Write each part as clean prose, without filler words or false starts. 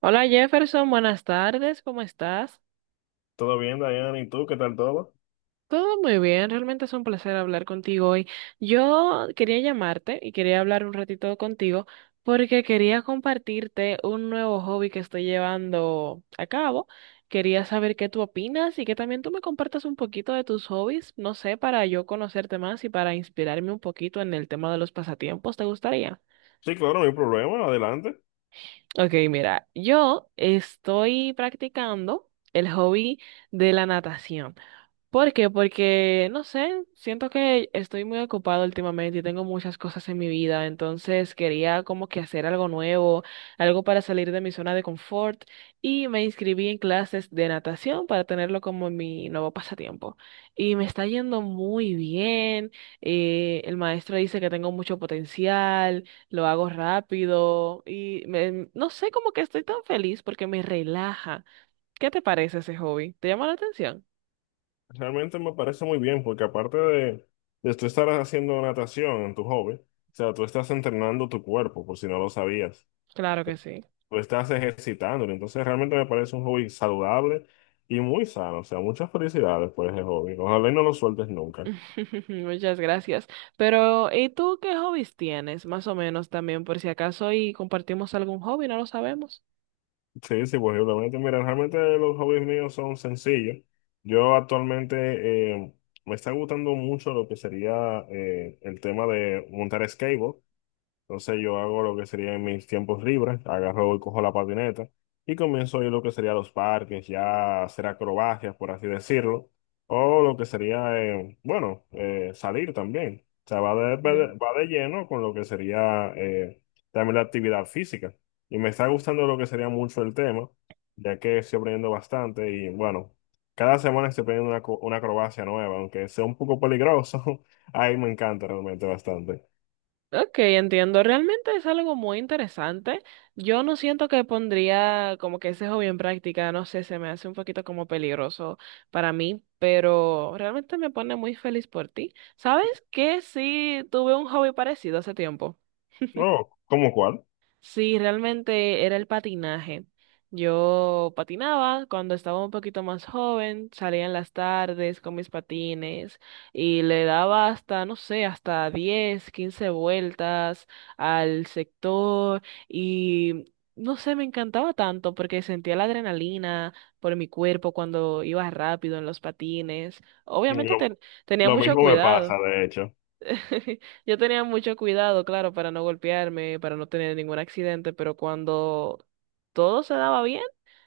Hola Jefferson, buenas tardes, ¿cómo estás? ¿Todo bien, Diana? ¿Y tú? ¿Qué tal todo? Todo muy bien, realmente es un placer hablar contigo hoy. Yo quería llamarte y quería hablar un ratito contigo porque quería compartirte un nuevo hobby que estoy llevando a cabo. Quería saber qué tú opinas y que también tú me compartas un poquito de tus hobbies, no sé, para yo conocerte más y para inspirarme un poquito en el tema de los pasatiempos, ¿te gustaría? Sí, claro, no hay problema, adelante. Ok, mira, yo estoy practicando el hobby de la natación. ¿Por qué? Porque, no sé, siento que estoy muy ocupado últimamente y tengo muchas cosas en mi vida, entonces quería como que hacer algo nuevo, algo para salir de mi zona de confort y me inscribí en clases de natación para tenerlo como mi nuevo pasatiempo. Y me está yendo muy bien, el maestro dice que tengo mucho potencial, lo hago rápido y no sé, como que estoy tan feliz porque me relaja. ¿Qué te parece ese hobby? ¿Te llama la atención? Realmente me parece muy bien, porque aparte de tú estar haciendo natación en tu hobby, o sea, tú estás entrenando tu cuerpo, por si no lo sabías. Claro que sí. Tú estás ejercitándolo, entonces realmente me parece un hobby saludable y muy sano, o sea, muchas felicidades por ese hobby. Ojalá y no lo sueltes nunca. Muchas gracias. Pero, ¿y tú qué hobbies tienes? Más o menos también, por si acaso, y compartimos algún hobby, no lo sabemos. Sí, sí, pues, posiblemente. Mira, realmente los hobbies míos son sencillos. Yo actualmente me está gustando mucho lo que sería el tema de montar skateboard. Entonces yo hago lo que sería en mis tiempos libres, agarro y cojo la patineta y comienzo a ir lo que sería a los parques, ya a hacer acrobacias, por así decirlo, o lo que sería, salir también. O sea, va de, va Mm. de- va de lleno con lo que sería también la actividad física. Y me está gustando lo que sería mucho el tema, ya que estoy aprendiendo bastante y bueno, cada semana estoy aprendiendo una acrobacia nueva, aunque sea un poco peligroso, ahí me encanta realmente bastante. Ok, entiendo. Realmente es algo muy interesante. Yo no siento que pondría como que ese hobby en práctica, no sé, se me hace un poquito como peligroso para mí, pero realmente me pone muy feliz por ti. ¿Sabes qué? Sí, tuve un hobby parecido hace tiempo. Oh, ¿cómo cuál? Sí, realmente era el patinaje. Yo patinaba cuando estaba un poquito más joven, salía en las tardes con mis patines y le daba hasta, no sé, hasta 10, 15 vueltas al sector y no sé, me encantaba tanto porque sentía la adrenalina por mi cuerpo cuando iba rápido en los patines. Obviamente Lo, tenía lo mucho mismo me pasa, cuidado. de hecho. Yo tenía mucho cuidado, claro, para no golpearme, para no tener ningún accidente, pero cuando todo se daba bien,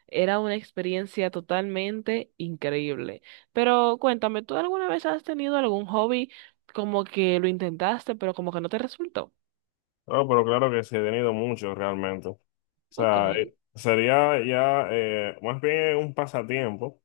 era una experiencia totalmente increíble. Pero cuéntame, ¿tú alguna vez has tenido algún hobby como que lo intentaste, pero como que no te resultó? No, pero claro que sí, he tenido mucho realmente. O Ok, sea, sería ya más bien un pasatiempo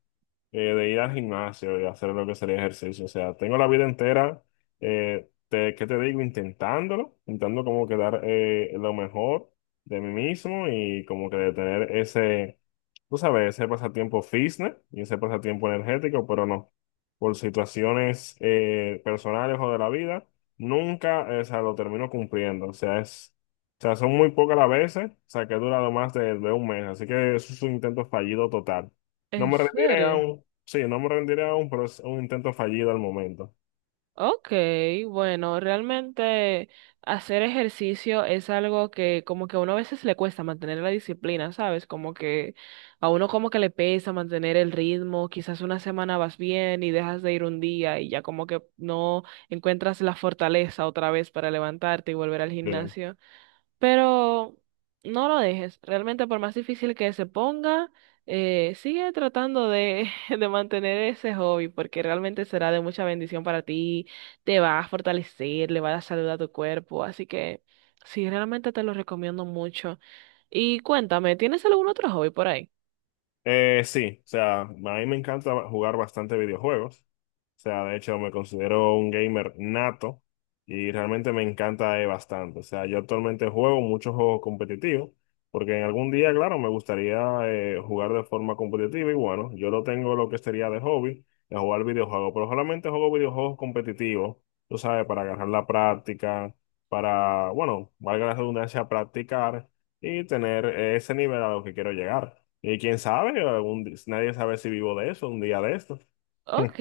de ir al gimnasio y hacer lo que sería ejercicio. O sea, tengo la vida entera, ¿qué te digo? Intentándolo, intentando como quedar lo mejor de mí mismo y como que de tener ese, tú sabes, ese pasatiempo fitness y ese pasatiempo energético, pero no, por situaciones personales o de la vida. Nunca, o sea, lo termino cumpliendo. O sea, o sea, son muy pocas las veces, o sea, que he durado más de un mes. Así que eso es un intento fallido total. No ¿en me rendiré serio? aún, sí, no me rendiré aún, pero es un intento fallido al momento. Ok, bueno, realmente hacer ejercicio es algo que como que a uno a veces le cuesta mantener la disciplina, ¿sabes? Como que a uno como que le pesa mantener el ritmo, quizás una semana vas bien y dejas de ir un día y ya como que no encuentras la fortaleza otra vez para levantarte y volver al Bien. gimnasio. Pero no lo dejes. Realmente, por más difícil que se ponga, sigue tratando de, de mantener ese hobby, porque realmente será de mucha bendición para ti. Te va a fortalecer, le va a dar salud a tu cuerpo. Así que sí, realmente te lo recomiendo mucho. Y cuéntame, ¿tienes algún otro hobby por ahí? Sí, o sea, a mí me encanta jugar bastante videojuegos. O sea, de hecho, me considero un gamer nato y realmente me encanta bastante. O sea, yo actualmente juego muchos juegos competitivos porque en algún día, claro, me gustaría jugar de forma competitiva y bueno, yo lo tengo lo que sería de hobby, de jugar videojuegos, pero solamente juego videojuegos competitivos, tú sabes, para agarrar la práctica, para, bueno, valga la redundancia, practicar y tener ese nivel a lo que quiero llegar. Y quién sabe, nadie sabe si vivo de eso un día de estos. Ok,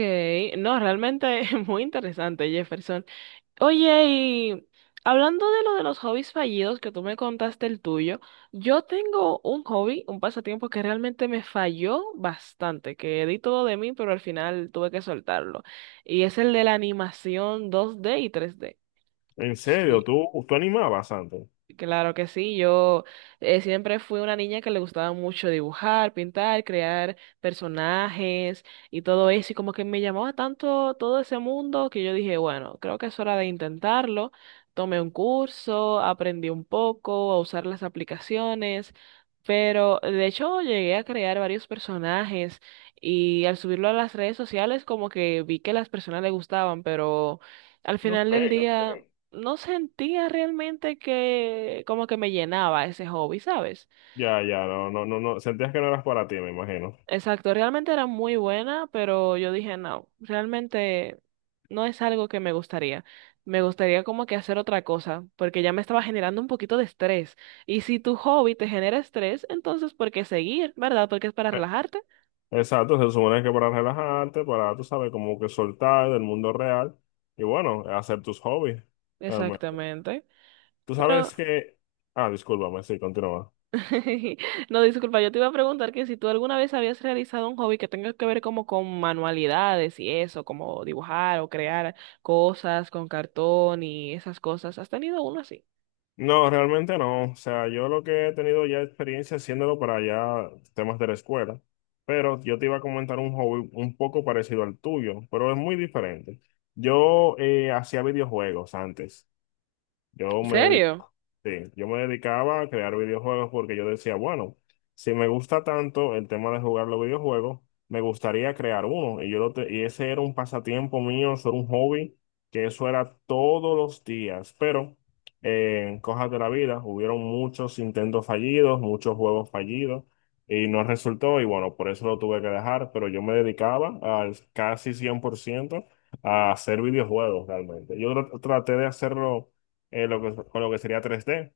no, realmente es muy interesante, Jefferson. Oye, y hablando de lo de los hobbies fallidos, que tú me contaste el tuyo, yo tengo un hobby, un pasatiempo que realmente me falló bastante, que di todo de mí, pero al final tuve que soltarlo. Y es el de la animación 2D y 3D. En serio, Sí. tú animabas antes. Claro que sí, yo siempre fui una niña que le gustaba mucho dibujar, pintar, crear personajes y todo eso, y como que me llamaba tanto todo ese mundo que yo dije, bueno, creo que es hora de intentarlo. Tomé un curso, aprendí un poco a usar las aplicaciones, pero de hecho llegué a crear varios personajes y al subirlo a las redes sociales como que vi que las personas le gustaban, pero... Al No final sé, del no día sé. no sentía realmente que como que me llenaba ese hobby, ¿sabes? Ya, ya, no, no, no, no. Sentías que no eras para ti, me imagino. Exacto, realmente era muy buena, pero yo dije, no, realmente no es algo que me gustaría. Me gustaría como que hacer otra cosa, porque ya me estaba generando un poquito de estrés. Y si tu hobby te genera estrés, entonces ¿por qué seguir, verdad? Porque es para Eh, relajarte. Exacto, se supone que para relajarte, para, tú sabes, como que soltar del mundo real y bueno, hacer tus hobbies. Realmente. Exactamente. Tú Pero sabes que. Ah, discúlpame, sí, continúa. no, disculpa, yo te iba a preguntar que si tú alguna vez habías realizado un hobby que tenga que ver como con manualidades y eso, como dibujar o crear cosas con cartón y esas cosas. ¿Has tenido uno así? No, realmente no. O sea, yo lo que he tenido ya experiencia haciéndolo para ya temas de la escuela. Pero yo te iba a comentar un hobby un poco parecido al tuyo, pero es muy diferente. Yo hacía videojuegos antes. Yo ¿En me dedic- serio? sí, yo me dedicaba a crear videojuegos porque yo decía, bueno, si me gusta tanto el tema de jugar los videojuegos, me gustaría crear uno. Y ese era un pasatiempo mío, eso era un hobby, que eso era todos los días. Pero en cosas de la vida, hubieron muchos intentos fallidos, muchos juegos fallidos, y no resultó. Y bueno, por eso lo tuve que dejar, pero yo me dedicaba al casi 100% a hacer videojuegos realmente. Traté de hacerlo con lo que sería 3D.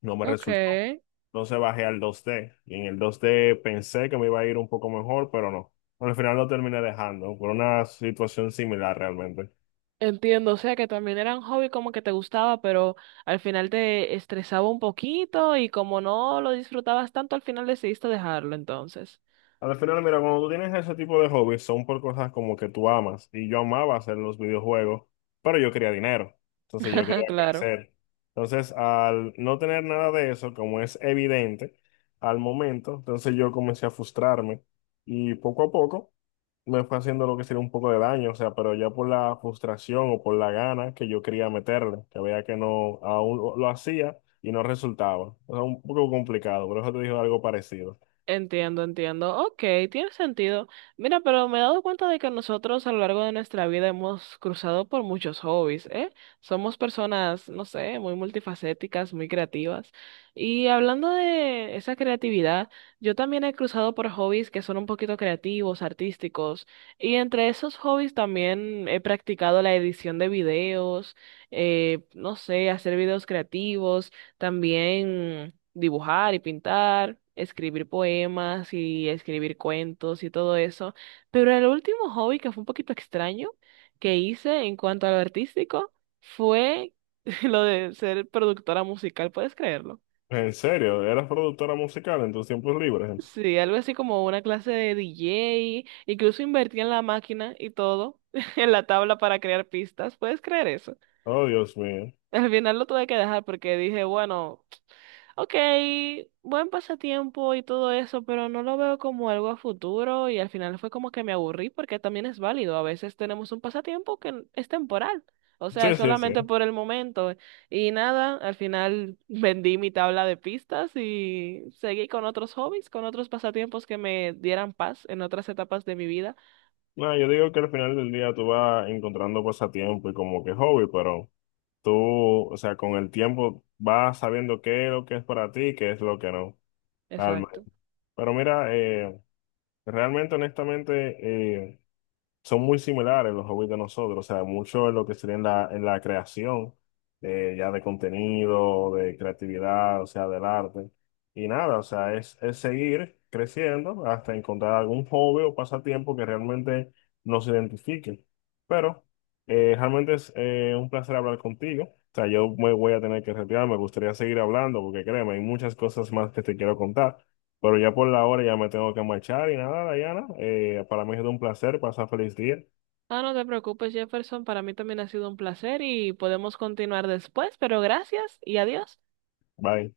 No me Ok. resultó. Entonces bajé al 2D. Y en el 2D pensé que me iba a ir un poco mejor, pero no. Al final lo terminé dejando por una situación similar realmente. Entiendo, o sea que también era un hobby como que te gustaba, pero al final te estresaba un poquito y como no lo disfrutabas tanto, al final decidiste dejarlo entonces. Al final, mira, cuando tú tienes ese tipo de hobbies, son por cosas como que tú amas. Y yo amaba hacer los videojuegos, pero yo quería dinero. Entonces yo quería Claro. crecer. Entonces, al no tener nada de eso, como es evidente al momento, entonces yo comencé a frustrarme. Y poco a poco me fue haciendo lo que sería un poco de daño, o sea, pero ya por la frustración o por la gana que yo quería meterle, que veía que no, aún lo hacía y no resultaba. O sea, un poco complicado, por eso te digo algo parecido. Entiendo, entiendo. Ok, tiene sentido. Mira, pero me he dado cuenta de que nosotros a lo largo de nuestra vida hemos cruzado por muchos hobbies, ¿eh? Somos personas, no sé, muy multifacéticas, muy creativas. Y hablando de esa creatividad, yo también he cruzado por hobbies que son un poquito creativos, artísticos. Y entre esos hobbies también he practicado la edición de videos, no sé, hacer videos creativos también, dibujar y pintar, escribir poemas y escribir cuentos y todo eso. Pero el último hobby que fue un poquito extraño que hice en cuanto a lo artístico fue lo de ser productora musical, ¿puedes creerlo? En serio, eras productora musical en tus tiempos libres. Sí, algo así como una clase de DJ, incluso invertí en la máquina y todo, en la tabla para crear pistas, ¿puedes creer eso? Oh, Dios mío. Al final lo tuve que dejar porque dije, bueno, ok, buen pasatiempo y todo eso, pero no lo veo como algo a futuro y al final fue como que me aburrí porque también es válido. A veces tenemos un pasatiempo que es temporal, o sea, es Sí, sí, solamente sí. por el momento y nada, al final vendí mi tabla de pistas y seguí con otros hobbies, con otros pasatiempos que me dieran paz en otras etapas de mi vida. No, yo digo que al final del día tú vas encontrando pasatiempo y como que hobby, pero tú, o sea, con el tiempo vas sabiendo qué es lo que es para ti y qué es lo que no. Alma. Exacto. Pero mira, realmente, honestamente, eh, son muy similares los hobbies de nosotros, o sea, mucho en lo que sería en en la creación, ya de contenido, de creatividad, o sea, del arte. Y nada, o sea, es seguir creciendo hasta encontrar algún hobby o pasatiempo que realmente nos identifique. Pero realmente es un placer hablar contigo. O sea, yo me voy a tener que retirar, me gustaría seguir hablando porque créeme, hay muchas cosas más que te quiero contar. Pero ya por la hora ya me tengo que marchar y nada, Dayana. Para mí es un placer. Pasa feliz día. Ah, no te preocupes, Jefferson, para mí también ha sido un placer y podemos continuar después, pero gracias y adiós. Bye.